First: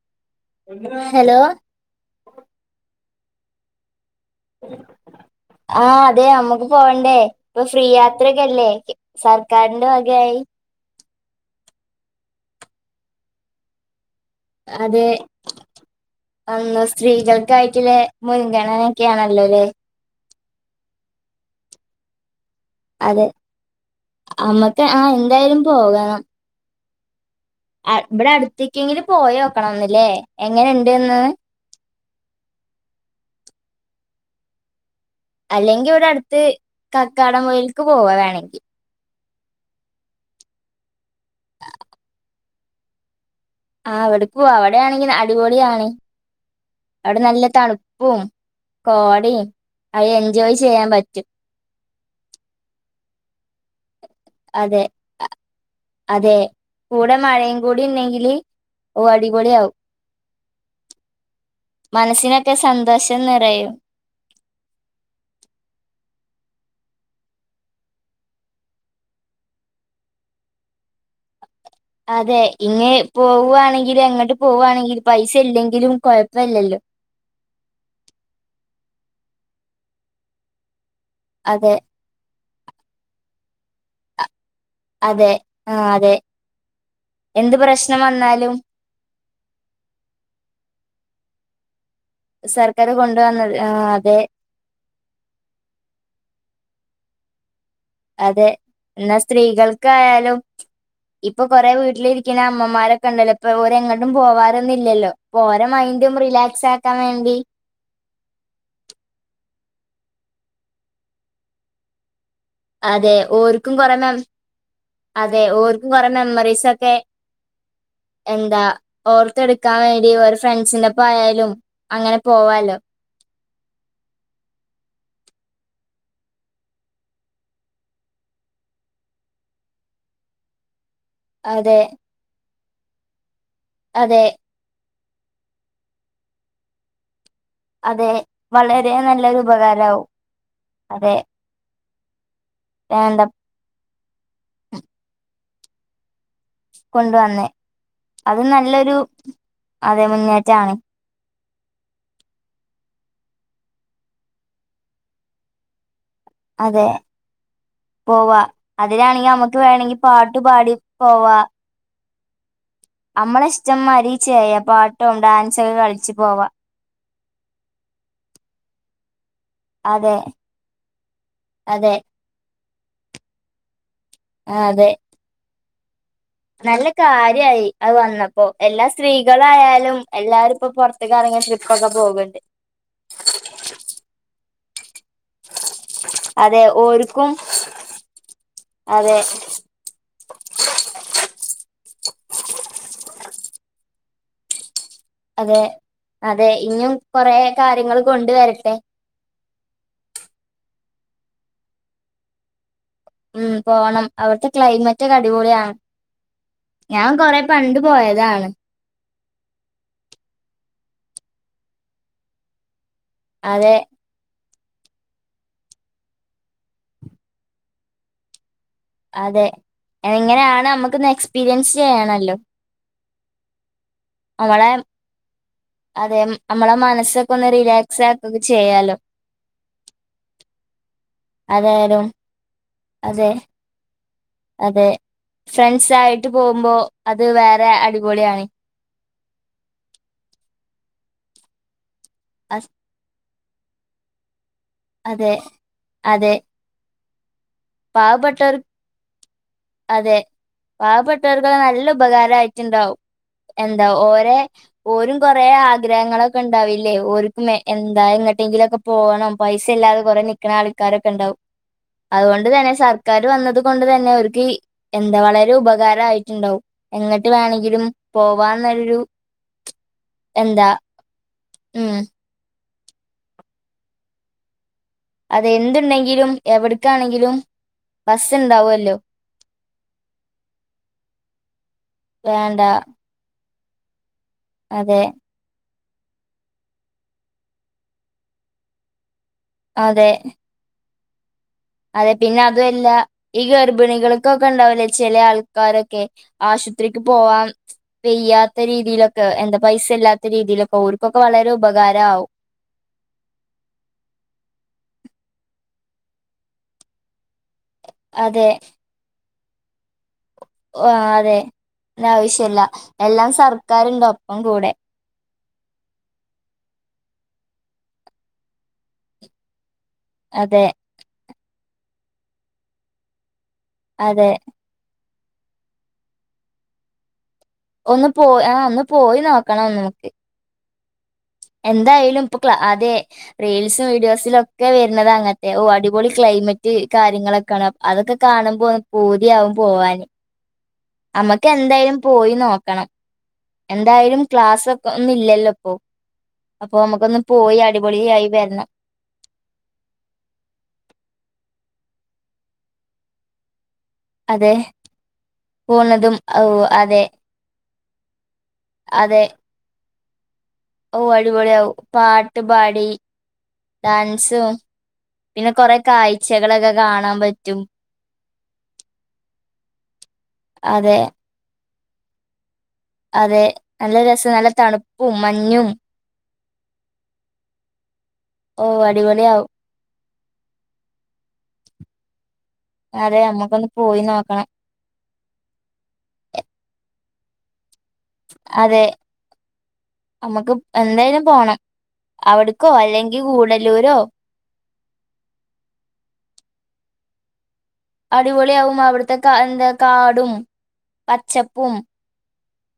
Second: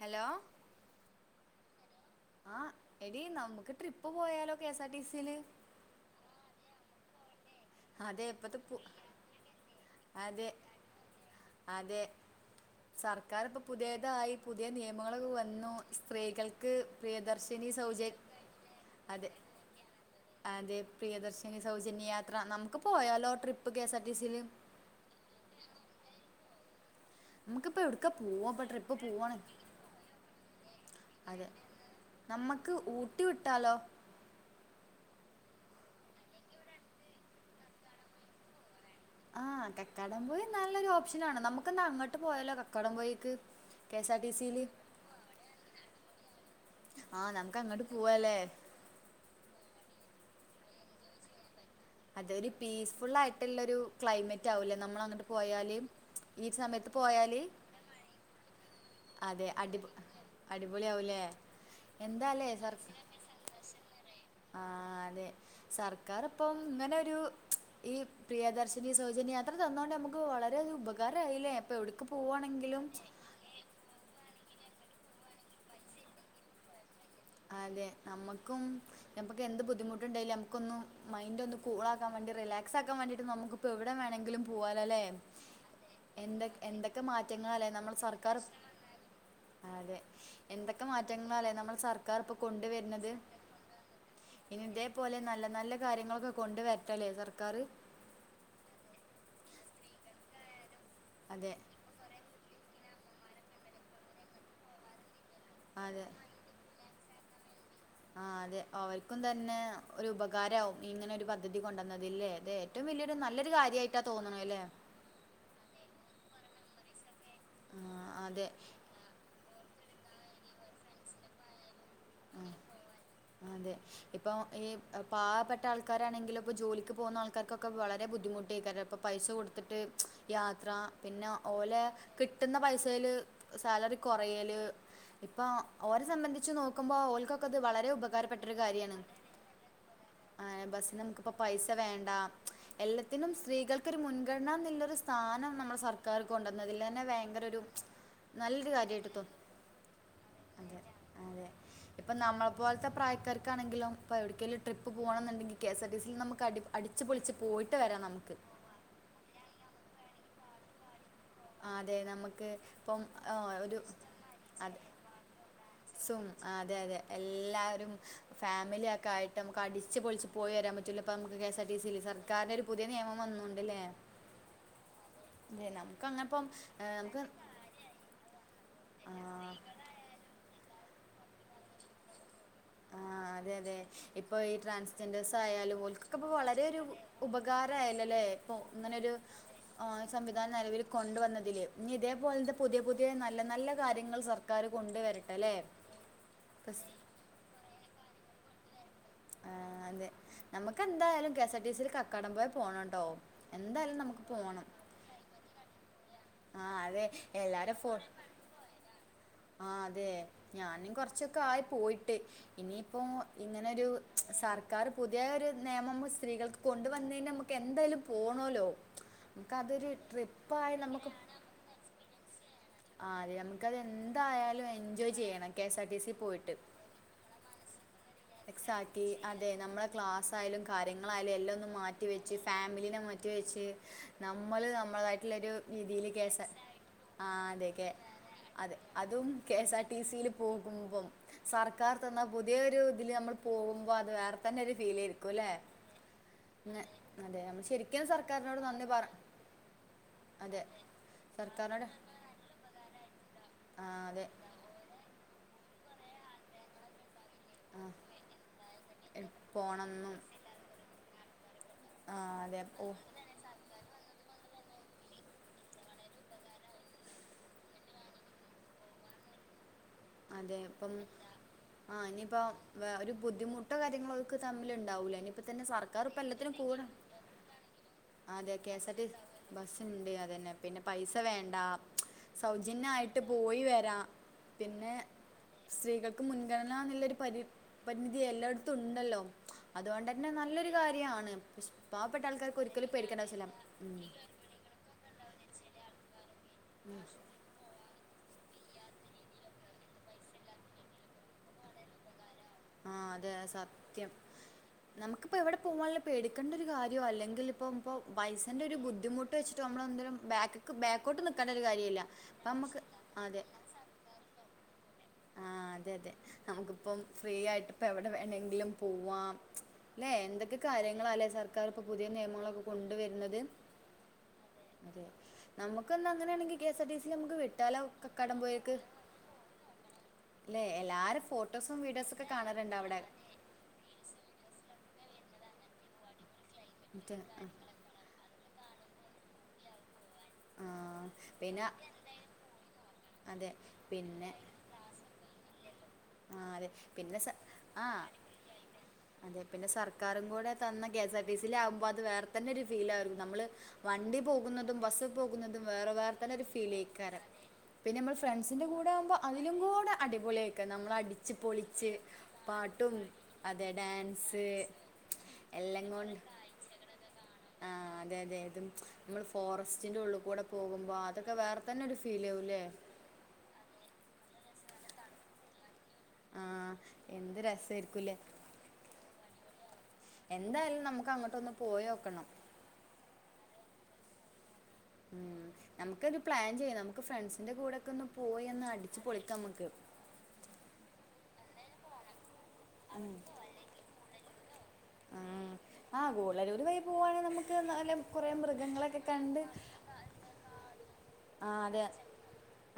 hello ന്തുവാ hello ആഹ് എടീ നമുക്ക് ട്രിപ്പ് പോയാലോ കെ എസ് ആർ ടി സില് ആഹ് അതെ നമ്മക്ക് പോണ്ടേ ഇപ്പൊ ഫ്രീ അതെ ഇപ്പത്തെ യാത്രയൊക്കെല്ലേ പു സർക്കാരിന്റെ വക അതെ അതെ സർക്കാർ ഇപ്പൊ പുതിയതായി പുതിയ അതെ നിയമങ്ങളൊക്കെ വന്നു സ്ത്രീകൾക്ക് അന്ന് പ്രിയദർശിനി സ്ത്രീകൾക്കായിട്ടുള്ള സൗജ അതെ മുൻഗണനൊക്കെയാണല്ലോ അല്ലേ അതെ പ്രിയദർശനി സൗജന്യയാത്ര നമുക്ക് പോയാലോ trip K S R T സില് റ്റ ആ എന്തായാലും പോകണം നമുക്കിപ്പ അ- എവിടുക്കാ ഇവിടെ പോവാ ഇപ്പ ട്രിപ്പ് അടുത്തേക്കെങ്കിലും പോവാണേ പോയോക്കണം ഒന്നില്ലേ എങ്ങനെണ്ട്ന്ന് അതെ നമ്മക്ക് ഊട്ടി വിട്ടാലോ അല്ലെങ്കിൽ ഇവിടെ അട്ത്ത് കക്കാടം പൊഴിൽക്ക് പോവാ വേണെങ്കി ആഹ് കക്കാടംപൊയി നല്ലൊരു ഓപ്ഷനാണ് നമുക്ക്ന്നാ അങ്ങട്ട് പോയാലോ കക്കാടംപൊയിക്ക് ആ അവിട്ക്ക് പോവാ അവിടെയാണെങ്കി അടിപൊളിയാണ് അവിടെ ആഹ് നല്ല നമുക്ക് അങ്ങോട്ട് തണുപ്പും പോവാല്ലേ കോടിം അത് എൻജോയ് ചെയ്യാൻ പറ്റും അതൊരു പീസ്ഫുൾ ആയിട്ടുള്ളൊരു ക്ലൈമ റ്റാവുലേ അതെ നമ്മള് അങ്ങട്ട് പോയാല് അതെ ഈ സമയത്ത് കൂടെ പോയാല് മഴയും കൂടി ഉണ്ടെങ്കില് ഓ അതെ അടിപൊളിയാവും അടിപൊ അടിപൊളി ആവുല്ലേ മനസ്സിനൊക്കെ സന്തോഷം നിറയും ആഹ് അതെ സർക്കാർപ്പം ഇങ്ങനൊരു ഈ പ്രിയദർശിനി സൗജന്യയാത്ര തന്നോണ്ട് നമുക്ക് വളരെ ഉപകാരായില്ലേ ഇപ്പൊ എവിട് അതെ ഇഞ്ഞ് പോവാണെങ്കിലും എങ്ങട്ട് പോവാണെങ്കിലും പൈസ ഇല്ലെങ്കിലും കൊഴപ്പല്ലല്ലോ അതെ ന്നമ്മക്കും ഞമ്മക്ക് എന്ത് ബുദ്ധിമുട്ടുണ്ടേലും നമക്കൊന്നു മൈൻഡൊന്ന് അതെ കൂളാ ക്കാവേണ്ടി റിലാക്സാക്കാൻ വേണ്ടിട്ട് നമക്ക് ഇപ്പോ എവിടെ വേണെങ്കിലും പോ പോവാലൊല്ലേ അതെ ആ അതെ എന്തൊ എന്തൊക്കെ എന്ത് മാറ്റങ്ങളാലേ നമ്മളെ പ്രശ്നം സർക്കാർ വന്നാലും അതെ എന്തൊക്കെ മാറ്റങ്ങളാലേ നമ്മളെ സർ- സർക്കാർ കൊണ്ടുവന്നത് ആഹ് അതെ ഇനി ഇതേപോലെ നല്ല നല്ല കാര്യങ്ങളൊക്കെ കൊണ്ട് വെര്ട്ടലേ സർക്കാർ അതെ ന്നാ സ്ത്രീകൾക്കായാലും ഇപ്പൊ അതെ കൊറേ വീട്ടിലിരി ക്ക്ണ അമ്മമാരൊക്കെ ഇണ്ടല്ലോ ഇപ്പൊ ഓരെങ്ങട്ടും പോവാറൊന്നില്ലല്ലോ പോ ഓരെ അതെ മൈൻഡും റിലാക്സാ ക്കാൻ വേണ്ടി ആഹ് അതെ അവർക്കും തന്നെ ഒരു ഉപകാരാവും ഇങ്ങനെ ഒരു പദ്ധതി കൊണ്ടുന്നതിൽല്ലേ ല്ലേ ഏറ്റവും വല്യൊ അതെ രു നല്ലൊരു ഓർക്കും കൊറേ കാര്യായിട്ടാ മെ തോന്ന്ണെലേ അതെ ഓര്ക്കും കൊറേ മെമ്മറീസൊക്കെ ആ, അതെ എന്താ ഓർത്തെടുക്കാൻ വേണ്ടി ഓരെ ഫ്രണ്ട്സിന്റെപ്പം ആയാലും അങ്ങനെ പോവാലോ ആഹ് അതെ ഇപ്പം ഈ പാവപ്പെട്ട ആൾക്കാരാണെങ്കിൽ ഇപ്പൊ ജോലിക്ക് പോകുന്ന ആൾക്കാർക്കൊക്കെ വളരെ ബുദ്ധിമുട്ട് എയ്ക്കാരം പ്പം പൈസ കൊട്ത്തിട്ട് യാത്ര പിന്നെ അതെ ഓലെ കിട്ട്ന്ന പൈസേല് സാലറി അതെ കൊറയല് ഇപ്പൊ ഓരെ സംബന്ധിച്ച് നോക്ക്മ്പോ ഓൽക്ക ക്കത് വളരെ അതെ ഉപകാരപ്പെട്ടൊരു വളരെ കാര്യാണ് നല്ലൊരു ഉപകാരാവും ഏഹ് ബസ്സിന് അതെ നമ്മക്ക് ഇപ്പം പൈസ വേണ്ട എന്താ എല്ലത്തിനും സ്ത്രീകൾക്കൊരു മുൻഗണനാ ന്നുള്ളൊരു സ്ഥാനം നമ്മുടെ സർ ക്കാർ കൊണ്ടുവന്നതിൽ തന്നെ ഭായങ്കര കൊണ്ടുവന്നേ ഒരു നല്ലൊരു കാര്യായിട്ട് തോന്നുന്നു അതെ മുന്നേറ്റാണ് അതെ അതെ ഇപ്പം നമ്മളെ പോൽത്തെ പ്രായക്കാർക്കാണെങ്കിലോ ഇപ്പൊ എവിടേക്കേലും ട്രിപ്പ് പോണൊന്നുണ്ടെങ്കി കെ എസ് ആർ ടി സിൽ നമ്മ ക്കടി അതെ അടിച്ച് പൊളിച്ച് പോയിട്ട് വരാം നമ്മക്ക് പോവാ അതിലാണെങ്കി നമുക്ക് വേണെങ്കി പാട്ടു പാടി പോവാ ആഹ് അതെ നമ്മക്ക് നമ്മളെ ഇഷ്ട്ടം മാരി ചെയ്യ പാട്ടും ഡാൻസൊക്കെ കളിച്ച് സും പോവാ ആ, അതെ അതെ എല്ലാരും ഫാമിലിയൊക്കെ ആയിട്ട് നമ്മക്ക് അടിച്ച് അതെ പൊളിച്ച് പോയി വരാൻ പറ്റൂലെ ഇപ്പൊ നമ്മക്ക് കെസ്ആർ ടി അതെ സിൽ സർക്കാരിന്റെ ഒരു പുതിയ നിയമം വന്നുണ്ടല്ലേ ആഹ് അതെ നം [unintelligible] കാണപ്പം നല്ല കാര്യായി അത് വന്നപ്പൊ എല്ലാ ആ, സ്ത്രീകളായാലും എല്ലാരുംപ്പൊ പുറത്തക്ക ഇറങ്ങി ട്രിപ്പൊക്കെ പോകുന്നുണ്ട് ആഹ് അതെ അതെ ഇപ്പൊ ഈ ട്രാൻസ് ഞ്ചേഴ്സ് ആയാലും ഓരിക്കൊക്കെ ഇപ്പൊ അതെ വളരെ ഒരു ഓർക്കും ഉപകാരായല്ലല്ലെ ഇപ്പൊ ഇങ്ങനൊരു അതെ ആഹ് സംവിധാനം നിലവിൽ കൊണ്ടുവന്നതില് ഇനി ഇതേപോലെത്തെ പുതിയ പുതിയ നല്ല നല്ല കാര്യങ്ങൾ സർ ക്കാർ കൊണ്ടുവരട്ടെ അല്ലേ അതെ അതെ ഇനിയും കൊറേ കാര്യങ്ങൾ കൊണ്ട് വരട്ടെ ആഹ് അതെ നമുക്ക് എന്തായാലും കെഎസ്ആർ ടി സി യി ൽ കക്കാടം വരെ പോണംണ്ടാവും ഉം പോണം അവിടുത്തെ ക്ലൈമറ്റ് ഒക്കെ അടിപൊളിയാണ് ആഹ് അതെ ഞാൻ കൊറേ പണ്ട് പോയതാണ് ആഹ് അതെ ഞാനും കൊറച്ചൊക്കെ ആയി പോയിട്ട് ഇനിയിപ്പൊ അതെ സർക്കാർ പുതിയ ഒരു നിയമം സ്ത്രീകൾക്ക് കൊണ്ടുവന്നതിന് നമുക്ക് എന്തായാലും പോണോല്ലൊ അതെ എങ്ങനെയാണ് നമുക്കൊന്ന് എക്സ്പീരിയൻസ് ചെയ്യണല്ലൊ ആഹ് അതെ നമുക്കത് എന്തായാലും നമ്മളെ എൻജോയ് ചെയ്യണം കെഎസ്ആർ ടി സി പോയിട്ട് ആഹ് മനസൊ ക്കെ ഒന്ന് റിലാക്സ് ആക്കൊക്കെ ചെയ്യാലോ ആക്കി അതെ നമ്മളെ ക്ലാസ്സാ യാലും കാര്യങ്ങളായാലും എല്ലാം ഒന്നു അതായാലും മാറ്റിവെച്ച് ഫാമിലീനെമു അതെ ജായിച്ച [unintelligible] നമ്മള് അതെ നമ്മളതായിട്ടുള്ള ഒരു ഫ്രണ്ട്സ് രീതിയില് കെ ആയിട്ട് എസ് ആർ പോകുമ്പോ അത് ആഹ് വേറെ അതെ കെ അടിപൊളിയാണ് അതെ അതും കെ എസ് ആർ ടി സിൽ പോകുമ്പം സർക്കാർ തന്ന അസ്- പുതിയൊരു തില് നമ്മൾ പോകുമ്പൊ അത് വേറെ തന്നെ ഒരു ഫീൽ ആയിരിക്കും അതെ അല്ലെ അതെ അതെ ശരിക്കും പാവപ്പെട്ടവർ സർക്കാരിനോട് നന്ദി പറ അതെ പാവപ്പെട്ടവർക്കത് നല്ല സർക്കാരിനോട് ഉപകാരായിട്ടുണ്ടാവും എന്താ ആ അതെ ഓരെ ഓരും കൊറേ ആഗ്രഹങ്ങളൊക്കെ ഉണ്ടാവില്ലേ ഓര് ആ എന്താ എങ്ങട്ടെങ്കിലും ഒക്കെ എ- പോണം പൈസ ഇല്ലാതെ കൊറേ നിക്കണ ആൾക്കാരൊക്കെണ്ടാവും ആഹ് അവര് വന്നത് കൊണ്ട് തന്നെ അവർക്ക് എന്താ വളരെ ഉപകാരായിട്ടുണ്ടാവും എങ്ങിട്ട് വേണമെങ്കിലും പോവാന്നൊരു അതെ എന്താ അപ്പം ഉം ആ ഇനിയിപ്പോ ഒരു ബുദ്ധിമുട്ടോ കാര്യങ്ങളോ ഒക്ക തമ്മിൽ ഉണ്ടാവൂലേ ഇനിയിപ്പ അത് തന്നെ സർക്കാർ ഇപ്പ എന്തുണ്ടെങ്കിലും എല്ലാത്തിനും പോണം എവിടക്കാണെങ്കിലും ബസ് അതെ കെ എസ് ആർ ഉണ്ടാവുമല്ലോ ടി ബസ്ണ്ട് അത് തന്നെ പിന്നെ പൈസ വേണ്ട വേണ്ട സൗജന്യായിട്ട് പോയി വരാം പിന്നെ അതെ സ്ത്രീകൾക്ക് മുൻഗണനാ എന്നുള്ളൊരു പരി പരിമിതി എല്ലായിടത്തും ഉണ്ടല്ലോ അതുകൊണ്ട് അതെ തന്നെ നല്ലൊരു കാര്യമാണ് പു അതെ പാവപ്പെട്ട പിന്നെ ആൾക്കാർക്ക് ഒരിക്കലും പേടിക്കേണ്ടാവശ്യല്ല ഉം ക്ക ഉണ്ടാവലേ ചില ആൾക്കാരൊക്കെ ആശുപത്രിക്ക് പോവാൻ പെയ്യാത്ത രീതിയിലൊക്കെ എന്താ പൈസ ഇല്ലാത്ത രീതിയിലൊക്കെ ഓര്ക്കൊക്കെ വളരെ ഉപകാരമാവും ആഹ് അതെ സത്യം നമുക്കിപ്പം എവിടെ പോകാനും പേടിക്കേണ്ട ഒരു കാര്യോ അല്ലെങ്കിൽ ഇപ്പം ഇപ്പോ അതെ പൈസൻറ ഒരു ബുദ്ധിമുട്ട് വെച്ചിട്ട് മ്മളെന്തേലും ബാക്ക് ബാക്കോട്ട് അതെ നിക്കേണ്ട ഒരു കാര്യമില്ല അപ്പൊ ആവശ്യല്ല നമുക്ക് എല്ലാം അതെ സർക്കാരുണ്ട് ഒപ്പം കൂടെ ആഹ് അതെ അതെ നമുക്കിപ്പം ഫ്രീ ആയിട്ട് ഇപ്പം എവിടെ വേണെങ്കിലും പോവാം അല്ലെ എന്തൊക്കെ അതെ കാര്യങ്ങളാല്ലെ സർക്കാർ ഇപ്പോ പുതിയ നിയമങ്ങളൊക്കെ കൊണ്ടുവരുന്നത് അതെ അതെ നമുക്കന്ന് അങ്ങനെയാണെങ്കി കെ എസ്ആർ ടി സി നമ്ക്ക് ഒന്ന് പോയി ആഹ് ഒന്ന് പോയി നോക്കണം നമുക്ക് അല്ലെ എല്ലാരും ഫ് എന്തായാലും പ്പൊ ക്ലാ അതെ റീൽസും വീഡിയോസിൽ ഒക്കെ വരുന്നത് അങ്ങൻത്തെ ഓ അടിപൊളി ക്ലൈമറ്റ് മറ്റേ കാര്യങ്ങളൊക്കെയാണ് അതൊക്കെ കാണുമ്പോ പൂതിയാകും പോവാന് ആഹ് നമ്മക്ക് പിന്നെ എന്തായാലും പോയി നോക്കണം അതെ എന്തായാലും പിന്നെ ക്ലാസ് ഒന്നും ഇല്ലല്ലോ ഇപ്പോ ആ അതെ അപ്പൊ പിന്നെ നമുക്കൊന്ന് സ പോയി ആ അടിപൊളിയായി വരണം അതെ പിന്നെ സർക്കാരും കൂടെ തന്ന K S R T C ൽ ആകുമ്പോ അത് വേറെ തന്നെ ഒരു ഫീൽ ആരുന്നു നമ്മള് വണ്ടി അതെ പോകുന്നതും ബസ് പോകുന്നതും വേറെ പോണതും വേറെ തന്നെ ഓ ഒരു അതെ ഫീലേക്കാരം പിന്നെ നമ്മൾ ഫ്രണ്ട്സിൻ്റെ കൂടെ ആകുമ്പോൾ അതെ അതിലും കൂടെ അടിപൊളി ഒക്കെ നമ്മള് ഓ അടിച്ച് അടിപൊളിയാവും പൊളിച്ച് പാട്ട് പാടി പാട്ടും അതെ ഡാൻസ് ഡാൻസും പിന്നെ കൊറെ എല്ലാംകൊണ്ട് കൊറേ കാഴ്ചകളൊക്കെ കാഴ്ചകൾ ഓക്കെ കാണാൻ കാണാ പറ്റും ആഹ് അതെ അതെ നമ്മൾ ഫോറസ്റ്റിന്റെ ഉള്ളിൽ കൂടെ പോകുമ്പോ അതെ അതൊക്കെ വേറെ തന്നെ ഒരു ഫീൽ ആകുംല്ലേ അതെ നല്ല രസാണ് നല്ല തണുപ്പും മഞ്ഞും ആഹ് എന്ത് രസായിരിക്കൂലേ ഓഹ് അടിപൊളിയാവും എന്തായാലും നമുക്ക് അങ്ങോട്ട് ഒന്ന് പോയി നോക്കണം അതെ നമ്മക്കൊന്ന് പോയി നോക്കണം ഉം നമുക്ക് ഒരു പ്ലാൻ ചെയ്യാം നമുക്ക് ഫ്രണ്ട്സിന്റെ കൂടെയൊക്കെ ഒന്ന് പോയിന്ന് അതെ അടിച്ച് പൊളിക്കാ നമുക്ക് നമ്മുക്ക് എന്തായാലും പോണം അവിടുക്കോ അല്ലെങ്കിൽ ഗുടല്ലുരോ ഉം ആഹ് ഗൂടല്ലുര് വഴി പോകുവാണെങ്കിൽ നമുക്ക് നല്ല കുറെ അടിപൊളിയാവും മൃഗങ്ങളൊക്കെ അവിടുത്തെ കാ കണ്ട് എന്താ കാടും ആഹ് പച്ചപ്പും അതെ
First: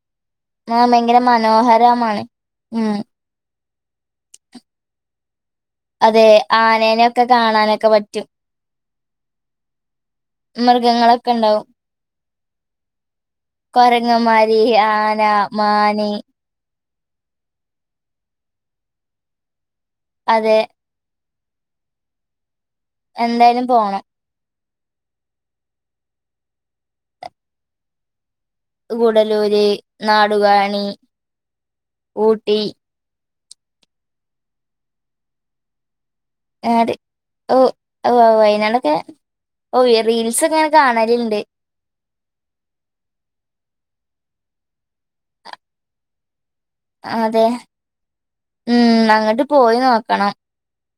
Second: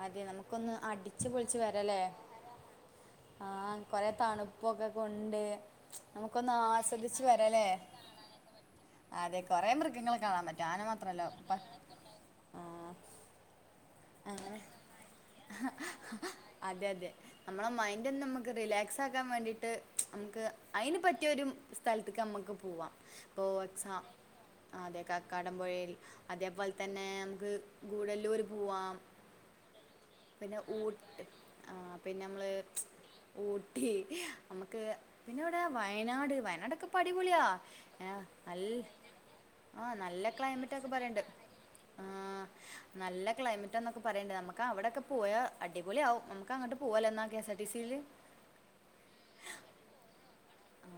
അതെ നമുക്കൊന്ന് ആ ഭയങ്കര അടിച്ചു പൊളിച്ചു വരാല്ലേ മനോഹരമാണ് ഉം ആഹ് കൊറെ തണുപ്പൊക്കെ കൊണ്ട് അതെ നമുക്കൊന്ന് ആസ്വദിച്ചു ആനേനെയൊക്കെ വരാല്ലേ കാണാനൊക്കെ പറ്റും അതെ കൊറെ മൃഗങ്ങളെ കാണാൻ പറ്റും ആന മാത്രല്ലാ മൃഗങ്ങളൊക്കെ ഉണ്ടാവും കൊരങ്ങമാര് ആന മാന് അതെതെ അമ്മള മൈൻഡൊന്നമ്മക്ക് റിലാക്സാക്കാൻ വേണ്ടീട്ട് അംക്ക് അതെ അയ്ന് പറ്റിയ ഒരു സ്ഥലത്തേക്കമ്മ്ക്ക് പോവാം ഇപ്പോ എന്തായാലും പോണം എക്സാ- ആഹ് അതെ കാക്കാടം പൊഴയിൽ അതേപോലെ തന്നെ അംക്ക് ഗൂടല്ലൂര് ഗൂടലൂര് പിന്നെ ഊട്ട് ആഹ് പിന്നമ്മള് ഊട്ടി ഊട്ടി അമ്മക്ക് പിന്നെവിടെയാ വയനാട് ആട് വയനാടക്കെപ്പൊ അടിപൊളിയാ ഓ ഓ ഏഹ് നല്ല വയനാടൊക്കെ ഓ ആഹ് നല്ല റീൽസ് ഒക്കെ ഇങ്ങനെ ക്ലൈമറ്റാക്കെ പറയണ്ട് കാണലുണ്ട് ആഹ് നല്ല ക്ലൈമറ്റാന്നൊക്കെ പറയ്ണ്ട് നമുക്കവിടൊക്കെ പോയാ അടിപൊള്യാവും നമുക്കങ്ങോട്ട് ആഹ് അതെ ഉം അങ്ങട്ട് പോയി നോക്കണം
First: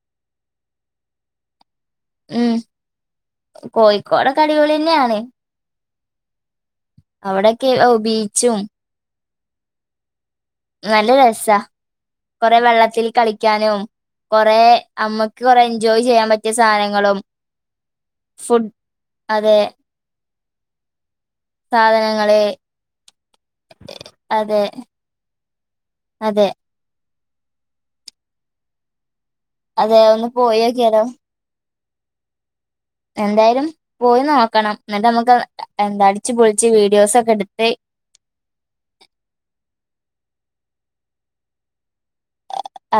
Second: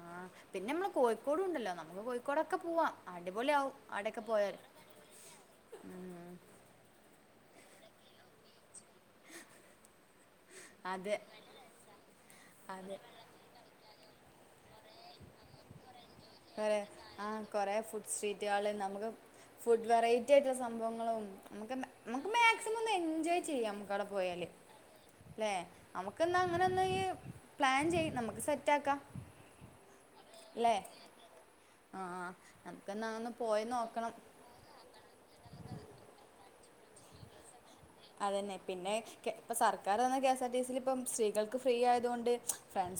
ആഹ് പിന്നെമ്മള് കോഴിക്കോടുണ്ടല്ലോ നമുക്ക് ഉം കോഴിക്കോടൊക്കെ പോവാ അടിപൊളി ആവും അവിടെക്കെ കോഴിക്കോടൊക്കെ പോയാല് അടിപൊളി തന്നെയാണ് അവിടൊക്കെ ഔ ബീച്ചും നല്ല അതെ രസാ കൊറെ അതെ വെള്ളത്തിൽ കളിക്കാനും കൊറേ അമ്മക്ക് കൊറെ എൻജോയ് ചെയ്യാൻ പറ്റിയ വേറെ സാനങ്ങളും ആ കൊറേ ഫുഡ് ഫുഡ് സ്ട്രീറ്റുകള് നമുക്ക് അതെ ഫുഡ് വെറൈറ്റി ആയിട്ടുള്ള സംഭവങ്ങളും നമുക്ക് നമുക്ക് സാധനങ്ങള് മാക്സിമം ഒന്ന് എൻജോയ് ചെയ്യ അമ്മക്കവിടെ പോയാല് അതെ അല്ലെ അതെ നമുക്ക്ന്നാങ്ങനെ [unintelligible] പ്ലാൻ ചെയ്യ് നമുക്ക് സെറ്റാക്കാം അതെ ഒന്ന് പോയോക്കിയാലോ ആഹ് ആഹ് എന്തായാലും പോയി നോക്കണം ന്നിട്ട്മ്മക്ക് എന്ത അടിച്ച് പൊളിച്ച് വീഡിയോസൊക്കെടുത്ത് അതന്നെ പിന്നെ കേ ഇപ്പ സർക്കാർ തന്ന കെഎസ് ആർ ടിസിലിപ്പം സ്ത്രീകൾക്ക് ഫ്രീ ആയത്കൊണ്ട്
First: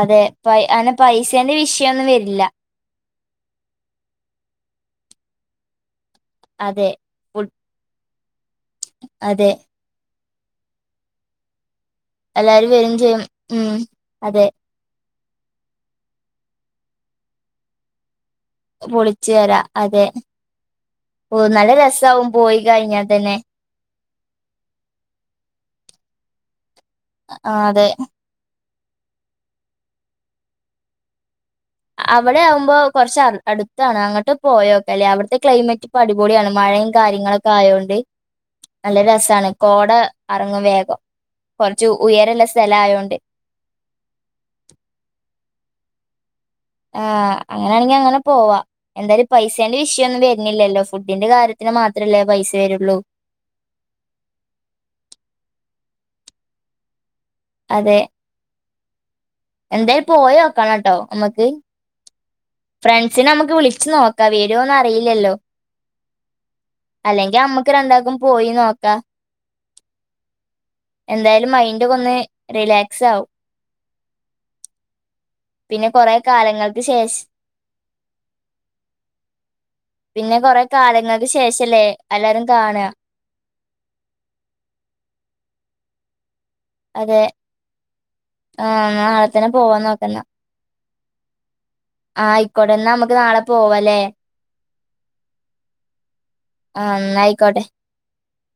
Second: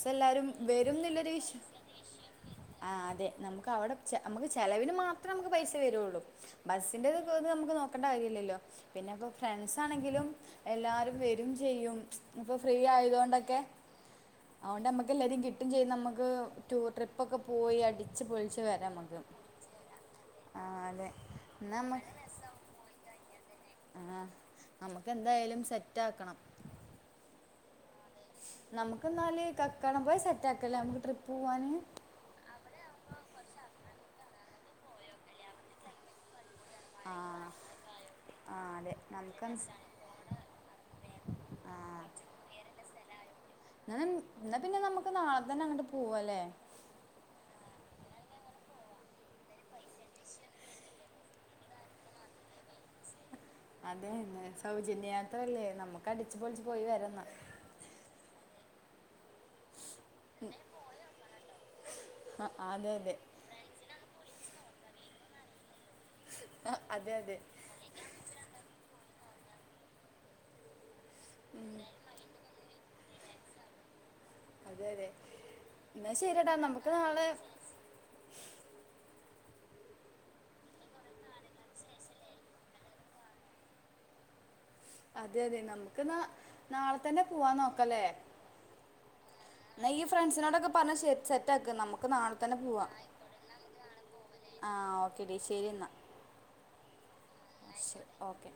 അതെ പൈ അങ്ങനെ വെരുംന്ന്ല്ലൊരു പൈസേന്റെ വിഷ് വിഷയൊന്നും വരില്ല ആ അതെ നമുക്കവടെ ചെ നമുക്ക് ചെലവിന് മാത്രം നമുക്ക് പൈസ വെരുള്ളൂ അതെ ബസ്സിന്റെത്പൊത് ഫുഡ് നമുക്ക് നോക്കണ്ട കാര്യല്ല്യല്ലോ പിന്നെപ്പോ അതെ ഫ്രണ്ട്സ് ന്താണെങ്കിലും എല്ലാരും വെരും ചെയ്യും സ് ന്പ്പൊ എല്ലാരും ഫ്രീ വരും ചെയ്യും ആയതോണ്ടൊക്കെ ഉം അതെ അതോണ്ടമ്മക്ക് എല്ലാരിം കിട്ടുംചെയ്യും നമക്ക് ടൂ ട്രിപ്പൊക്കെ പോയി അടിച്ച് പൊള്ച്ച് പൊളിച്ച് വെരാ അതെ ആഹ് അതെ ഓ എന്നാ നല്ലരസ്സാവും പോയി കഴിഞ്ഞാതന്നെ ആ നമ്മക്കെന്തായാലും സെറ്റാക്കണം ആഹ് അതെ നമുക്കന്നാല് കക്കാടംപുഴ സെറ്റാക്കല്ലേമക്ക് ട്രിപ്പൂവാന് അവടെയാവ്മ്പോ കൊറച്ച് അട് അട്ത്താണ് അങ്ങട്ട് പോയൊക്കല്ലേ അവിട്ത്തെ ക്ലൈമറ്റ്പ്പടിപൊളിയാണ് മഴയും ആഹ് കാര്യങ്ങളൊക്കായോണ്ട് ആഹ് അതെ നല്ലരസാണ് നമുക്ക് കോട അറങ്ങും വേഗം കൊറച്ച് ഉയെരല്ല സെലായോണ്ട് ന്ന ഇന്നപിന്നെ നമ്മക്ക് നാളെ തന്നെഅങ്ങട്ട് പൂവാല്ലേ ആഹ് അങ്ങനാണെങ്കി അങ്ങനെപോവാ എന്തായാലും പൈസേന്റെ വിഷ്യന്നും വെര്ന്നില്ലല്ലോ ഫുഡിന്റെ കാര്യത്തിന് മാത്രല്ലേ പൈസ വെരുള്ളൂ അതെന്നെ സൗജന്യയാത്രല്ലേ നമ്മക്കടിച്ചുപൊളിച്ചു പോയിവരാന്നാ അതെ എന്തേ പോയോക്കണട്ടോ അമ്മക്ക് [unintelligible] അതെ അതെ ഫ്രണ്ട്സിനെമ്മക്ക് വിളിച്ച്നോക്കാം വരോന്ന് അറിയില്ല്യല്ലോ ആ, അതെ അതെ അല്ലെങ്കി അമ്മ ക്ക് രണ്ടാക്കും പോയി നോക്കാ എന്തായാലും മൈന്റൊകൊന്ന് റിലാക്സാവും അതെ അതെ പിന്നെ എന്നാ കൊറെ ശരിടാ കാലങ്ങൾക്ക് നമുക്ക് ശേഷ് നാളെ പിന്നെ കൊറേ കാലങ്ങൾക്ക് ശേഷല്ലേ അല്ലാരും കാണാ അതെ അതെ നമുക്ക് ന്നാ നാളെതന്നെ പൂവാൻ നോക്കല്ലേ ആ അത് ന്ന ഇയ്യ് ഫ്രണ്ട്സിനോടൊക്കെ പറഞ്ഞ് സെ സെറ്റാക്ക് നമു ക്ക് ആഹ് നാളെത്തന്നെ ആയിക്കോട്ടെ പൂവാ എന്നാ നമുക്ക് നാളെ പോവാല്ലേ ആ ഓക്കേ ടീ ശരി എന്നാ ആ ന്ന ആയ്ക്കോട്ടെ ശരി ഓക്കെ